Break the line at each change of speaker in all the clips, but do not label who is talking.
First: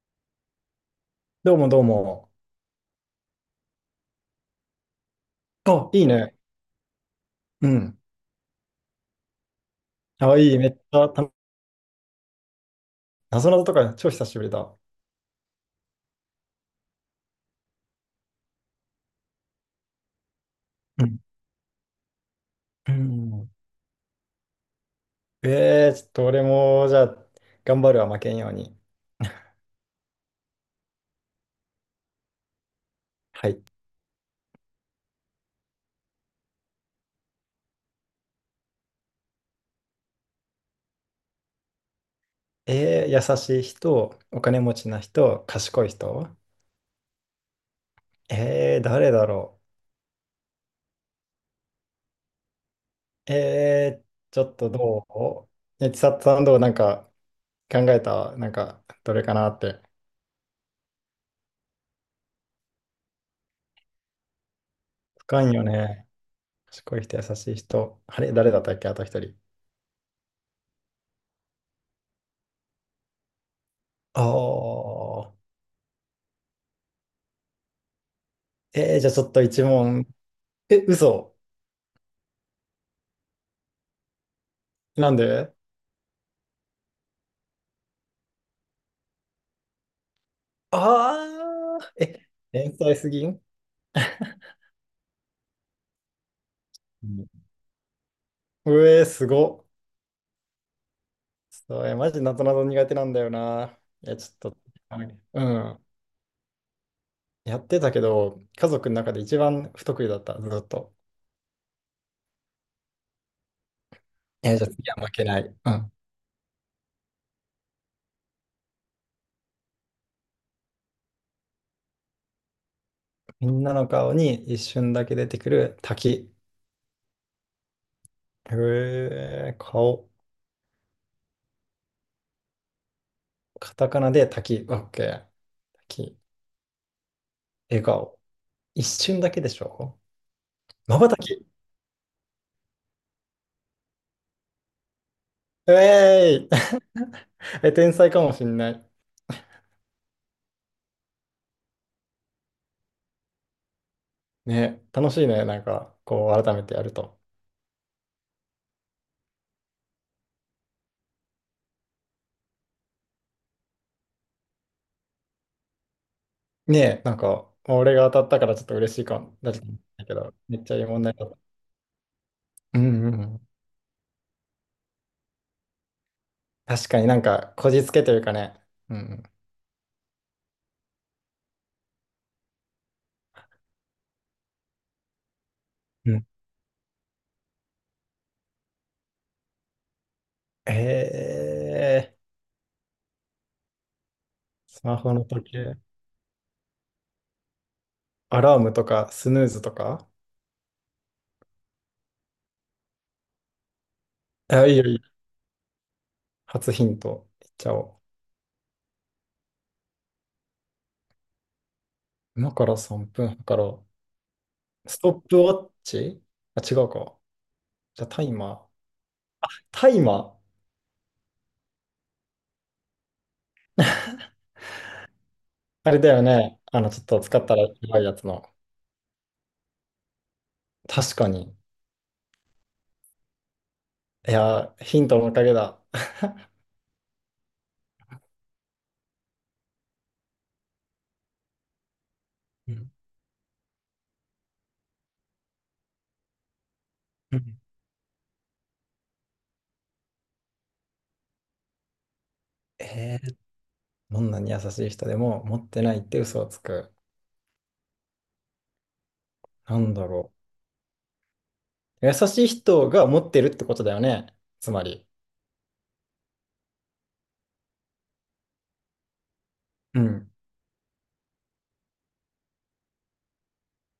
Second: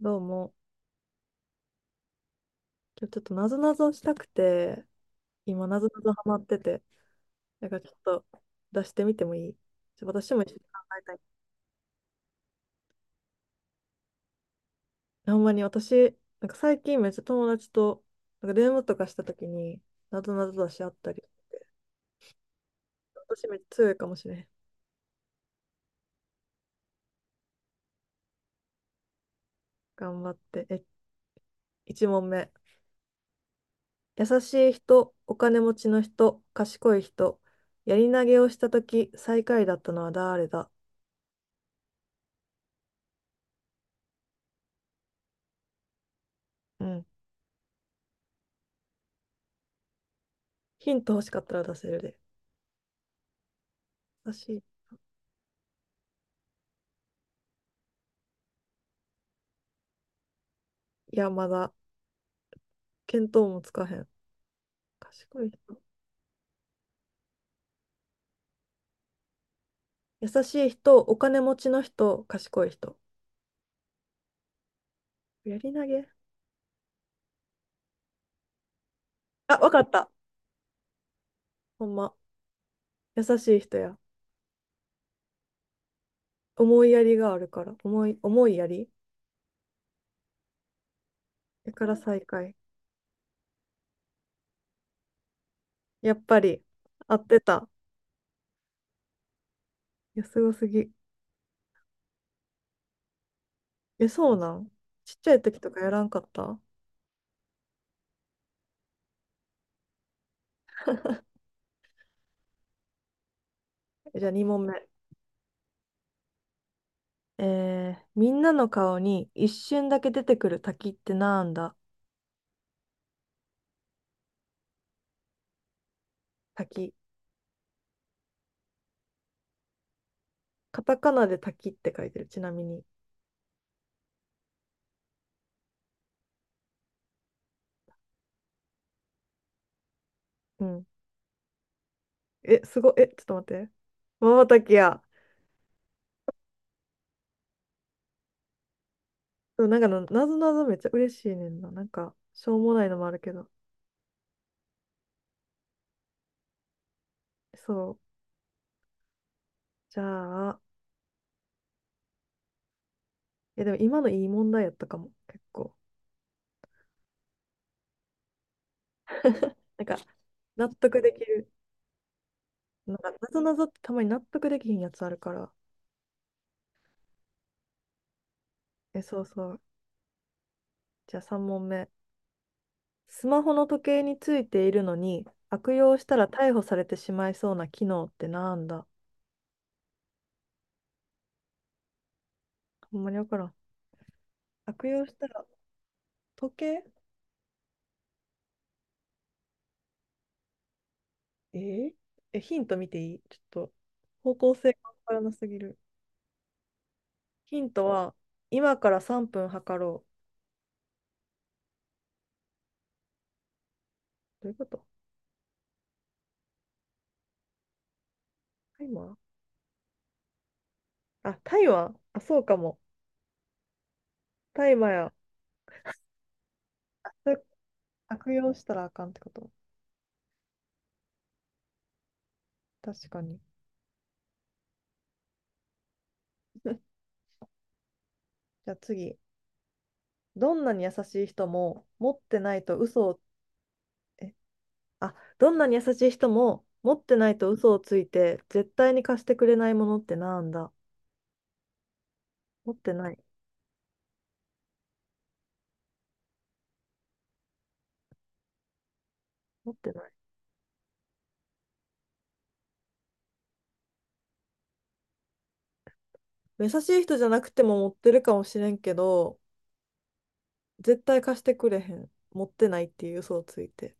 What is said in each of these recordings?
どうも。
どうもどうも。
今日ちょっとなぞなぞしたくて、今なぞ
あ、
な
いい
ぞハ
ね。
マってて、
う
なんかちょっ
ん。
と出してみてもいい？私
あ、
も一
い
緒
い。
に考
めっち
え
ゃ
たい。
た、謎謎とか超久しぶりだ。
ほんまに私、なんか最近めっちゃ友達と、なんか電話とかした時に、なぞなぞ出しあっ
う
た
ん。
り、
う
私
ん。
めっちゃ強いかもしれん。
ちょっと俺も、じゃあ、頑張るは負けんように。
頑張って。1問目。
はい。
優しい人、お金持ちの人、賢い人、やり投げをした時、最下位だったのは誰だ？
えー、優しい人、お金持ちな人、賢い人。
うん。
えー、誰だろ
ヒント欲しかったら出せるで。
う。えー、
優
ちょ
し
っ
い。
とどうえ、千里さんどうなんか考えたどれかなって。
いや、まだ、見当もつかへん。賢い
深いよ
人。
ね。賢い人、優しい人。あれ、誰だったっけあと一人。
優しい人、お金持ちの人、賢い人。
ああ。
やり投げ。
えー、じゃあちょっと
あ、
一
わかっ
問。
た。
え、嘘。
ほんま。優しい人や。
なんで？
思いやりがあるから。思いやりだ
ああ
から
ー、
最
え、
下位。
天才すぎん？
やっぱり、
う
合っ
ん。
てた。
うえー、すごっ。
いや、すごすぎ。
そう、え、マジなぞなぞ苦手なんだよな。
え、
いや、ち
そう
ょ
な
っと、
ん？
は
ちっ
い、
ちゃ
う
い時とか
ん。
やらんかった？
やってたけど、家族の中で一番不得意だった、ずっと。
じゃあ
え、じゃあ
2問
次
目。
は負けない。うん。
みんなの顔に一瞬だけ出てくる滝ってなんだ？
みんなの顔に一瞬だけ出てくる滝。
滝。
うえー、顔。
カタカナで滝って書いてる、ちなみに。
カタカナで滝。オッケー。滝。笑顔。一瞬だけでしょ？
うん。
まばたき。
え、え、ちょっと待って。まばたきや。
うえーい。え、天才かもしんない。
そう、なんかの、なぞなぞめっちゃ嬉しいねんな。なんか、しょうもないのもあるけど。
ね、楽しいね。なんか、こう、改めてやると。
そう。じゃあ、いやでも今のいい問題やったかも、結構。
ねえ、なんか、俺が当たったからちょっと嬉しいかも。だけ
なんか、
ど、めっ
納
ちゃいい
得
問
で
題
き
だっ
る。
た。う
なん
ん
か、
うんう
なぞ
ん。
なぞってたまに納得できひんやつあるから。
確かになんか、こじつけというかね。う
え、そ
ん
うそう。じゃあ3問目。スマホの時計についているのに、悪用し
うん。
た
う
ら
ん。
逮捕されてしまいそうな機能ってなんだ？
えー、
ほんまにわからん。
ス
悪
マ
用し
ホの
たら、
時計、
時計。
アラームとか、スヌーズとか。
えーえ、ヒント見ていい？ちょっと、方向
あ、
性
いいよ
が
い
わ
いよ。
からなすぎる。
初ヒント、いっ
ヒ
ち
ン
ゃお
トは、
う。
今から3分測ろ
今から3分測ろ
う。どういうこと？
う。ストップウォッチ。あ、違うか。じゃあ、タイマー。
タイマー？
タイマー。
あ、タイマー、あ、そうかも。タイマーや。
あれだよね。あの、ちょっと
そ
使
れ
ったらやばいやつ
悪
の。
用したらあかんってこと？
確かに。
確かに。
いやー、ヒントのおかげだ。
じゃあ次。どんなに優しい人も持ってない
う
と
ん
嘘を、え、あ、どんなに優しい人も持ってな
う
いと
ん。
嘘をついて絶対に貸してくれないものってなんだ？持っ てな
え
い。
ー、どんなに優しい人でも持ってないって嘘をつく。
持っ
な
て
ん
な
だ
い。
ろう。優しい人が持ってるってことだよね。つまり。
優しい人じゃなくても持ってるかもしれんけど、
うん。
絶対貸してくれへん。持ってないっていう嘘をついて。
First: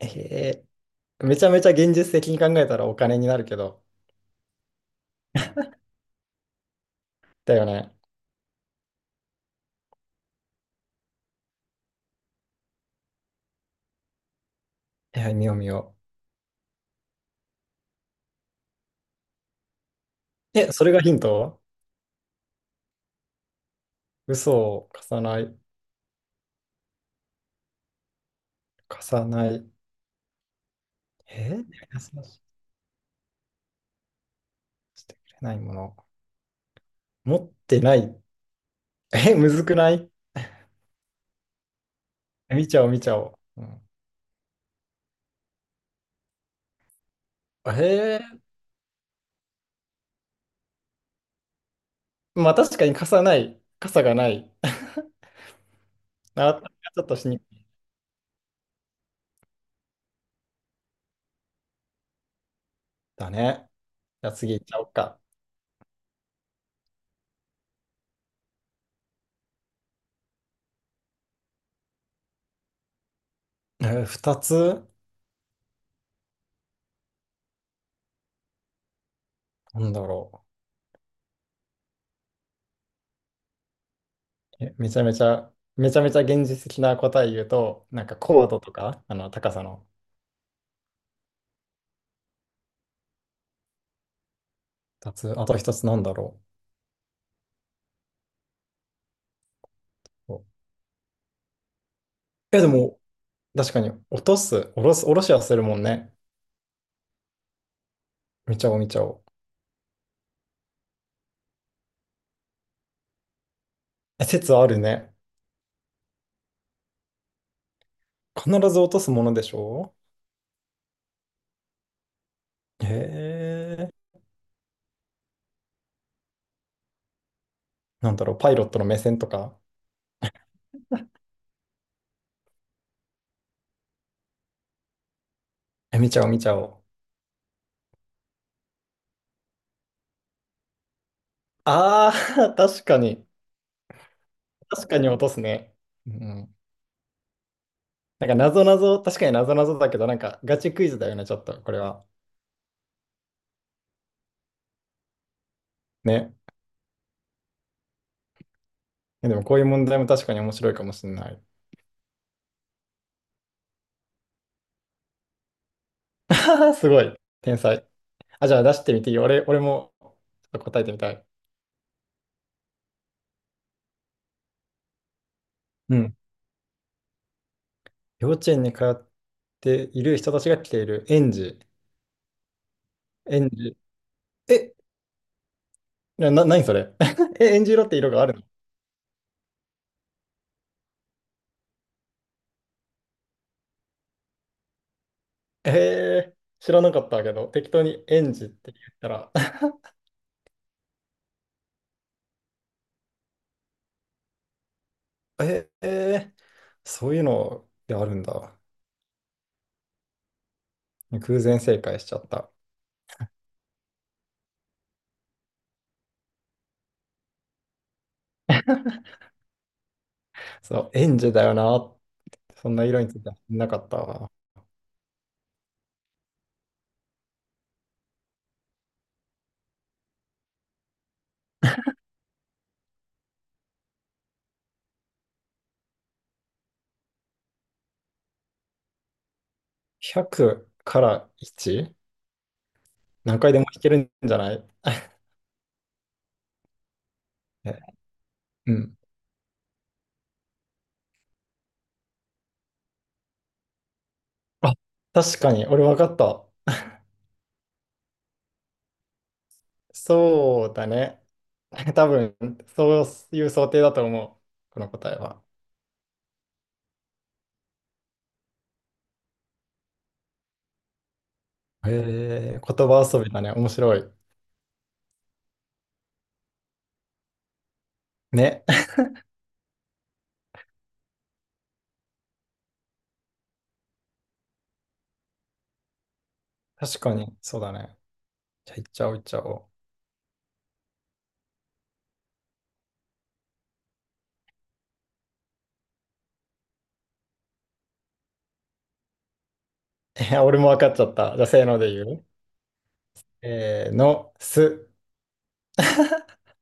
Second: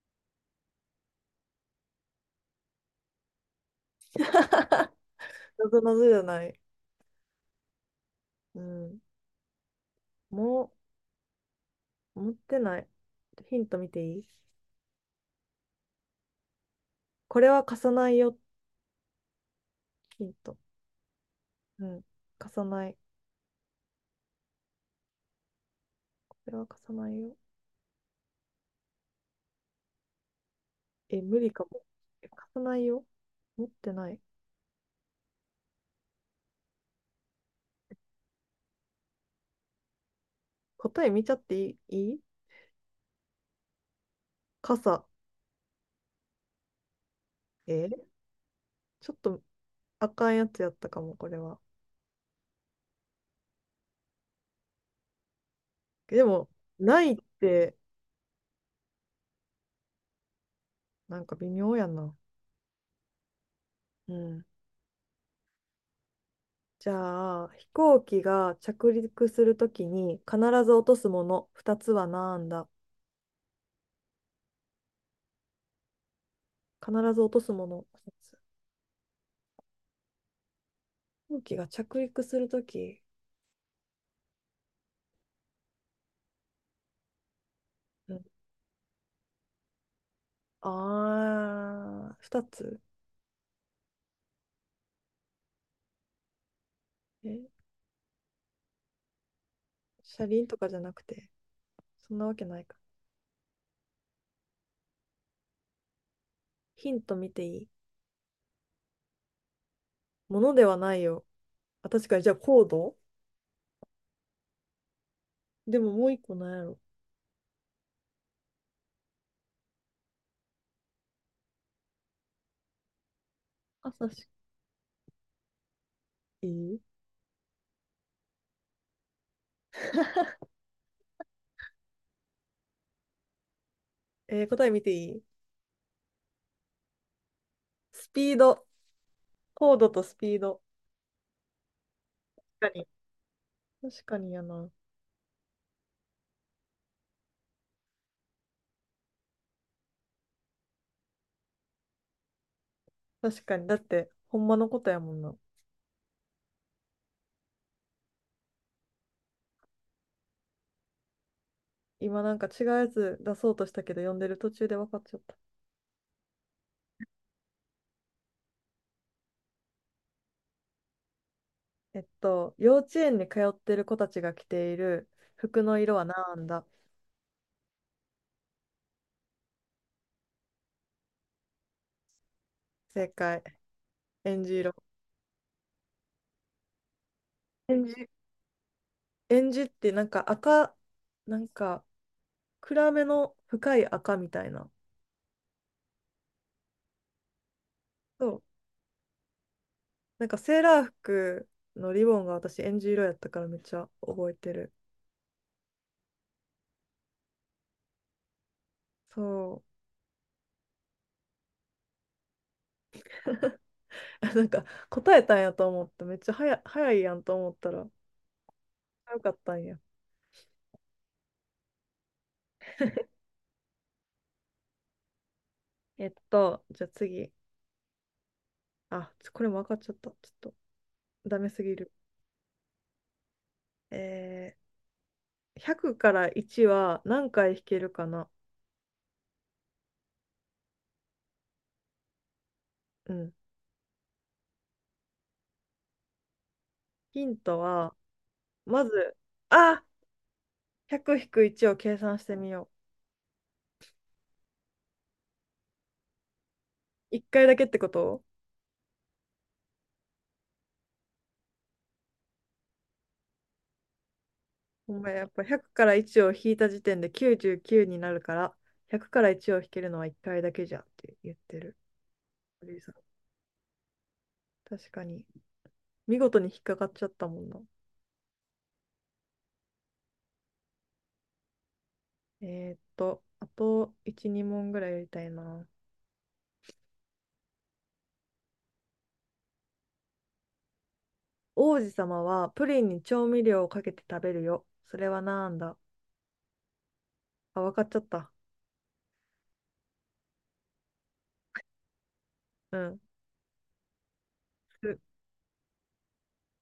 えー、めちゃめちゃ現実的に考えたらお金になるけど。
謎謎じゃない？
だよね。
うん。もう、持ってない。ヒント見ていい？
いや、見よう見よ
これは貸さないよ。ヒント。
う。え、それがヒント？
うん。貸さない。
嘘を重ない、
これは貸さないよ。
重ない。
え、無理
えー、
かも。
優し
え、
く
貸さないよ。持ってない。
してくれないもの。持ってない。 え、むずくない？
答え見ちゃっていい、いい？
見ちゃおう、見ちゃおう。う
傘。
ん、
え
へえ。
ちょっとあかんやつやったかも、これは。
まあ確かに傘ない、傘がない。
で も、
あ、ち
な
ょっ
いっ
としにくい。
て、なんか微妙やな。
だね。
う
じゃあ
ん。
次行っちゃおうか。
じゃあ、飛行機が着陸するときに必ず落とすもの、二つはなんだ？
えー、二つ、
必ず落とすもの。
なんだろ
飛行機が着陸するとき、
う。え、めちゃめちゃ現実的な答え言うと、なん
う
か
ん。
高度とか、あの高さの。
ああ、二つ？
二つ、あと一つなんだろ
え、車
う。
輪とかじゃなくて、そんなわけな
え、
い
で
か。
も、確かに落とす、下ろす、下ろしはするもんね。
ヒント見ていい？
見ちゃおう、見ちゃおう。
ものではないよ。あ、確かに、じゃあコード？
え、説あるね。
でももう一個なんやろ。
必ず落とすものでしょ？へ
朝
え、
し、いい。
なんだろう、パイロットの目線とか。
答え見ていい？
え、見ちゃおう、見ちゃおう。
スピード。コードとスピード。
あ
確
あ、
か
確
に。
かに。
確かにやな。
確かに落とすね。うん。なんか、なぞなぞ、確かになぞなぞだけど、なんか、ガチクイズだよね、ちょっと、これは。
確かに。だって、ほんまのことやもんな。
ね。えでも、こういう問題も確かに面白いかもしれない。
今なんか違うやつ出そうとしたけど、読んでる途中で分かっちゃった。
あーすごい。天才。あ、じゃあ、出してみていいよ。俺も、ちょっと答えてみたい。
幼稚園に通ってる子たちが着ている服の色
う
は
ん。
何だ？
幼稚園に通っている人たちが着ている園児。
正解。
園児。
えんじ色。
え、何それ。 え、園児
え
色
ん
って
じ
色があるの？
えんじってなんか赤、なんか暗めの深い赤みたいな。
ええー、知らなかったけど、適当に
そ
園
う。
児って言ったら、
なんかセーラー服のリボンが私えんじ色やったからめっちゃ覚えてる。
ええー、そういうのであるんだ。
そ
偶然正解しちゃった。
う。なんか答えたんやと思って、めっちゃ早いやんと思ったら、よかったんや。
そう、園児だよな。そんな色についてはなかったわ。
じゃあ次。あ、これも分かっちゃった。ちょっと、ダメすぎる。えー100から1は何回引けるかな。
100から 1？
うん。
何回でも弾けるんじゃない？
ヒント
え、
は、
う
ま
ん。
ず、あ !100 引く1を計算してみよ
あ、確かに、俺分かった。
う。1回だけってこと？
そうだね。多分、そういう想定だと思う。この
お
答
前
え
やっ
は。
ぱ100から1を引いた時点で99になるから、100から1を引けるのは1回だけじゃんって言ってる。
え、え、
リー
言
さん、
葉遊びだね。面白い。
確かに。見事に引っかかっちゃったもんな。
ね。
えあと1、2問ぐらいやりたいな。
確かに、そうだね。じゃあ、いっちゃおう、いっちゃおう。
王子様はプリンに調味料をかけて食べるよ。それはなんだ？あ、わかっちゃった。
え、俺も分かっちゃった。じゃあ、せーので言う。
うん。
せーの、す。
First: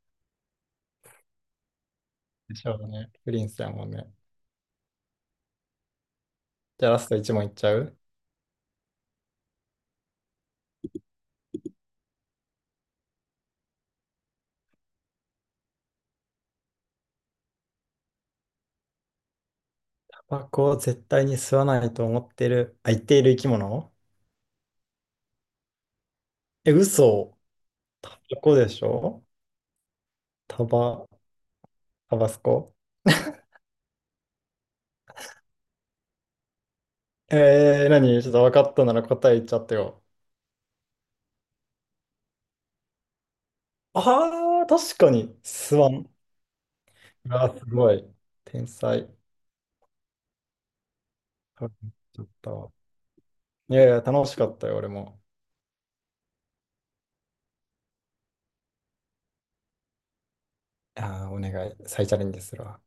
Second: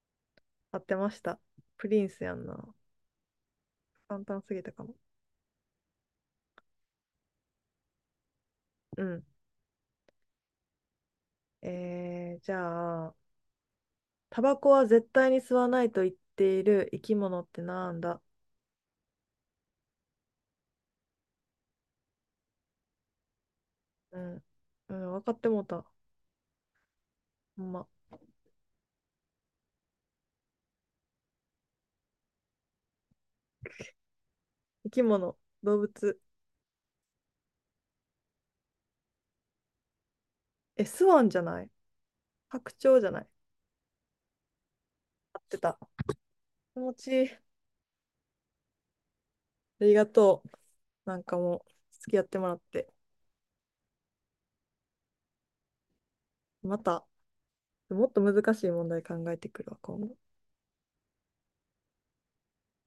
合ってました。プリンスやん
でし
な。
ょうね。プリンスだもんね。
簡単すぎたかも。
じゃあ、ラスト1問いっちゃう。
うん。じゃあ、タバコは絶対に吸わないと言っている生き物ってなんだ？
タバコを絶対に吸わないと思ってる、あ、言っている生き物。
うん。うん、分かってもうた。
え、嘘。
ほんま。
タバコでしょ？タバ、タバスコ。
生き物、動物。
えー、何？ちょっと分かったなら答え言っちゃってよ。
え、スワンじゃない？白鳥じゃない？
あー、確かに、
合って
吸
た。
わん。
気持ちいい。
う
あ
わ、すごい。天才。ち
りがとう。なんかもう、付き合
ょ
っ
っ
てもらっ
と。
て。
いやいや、楽しかったよ、俺も。
また、もっと難しい問題考えてくるわ、今後。
ああ、お願い。再チャレンジするわ。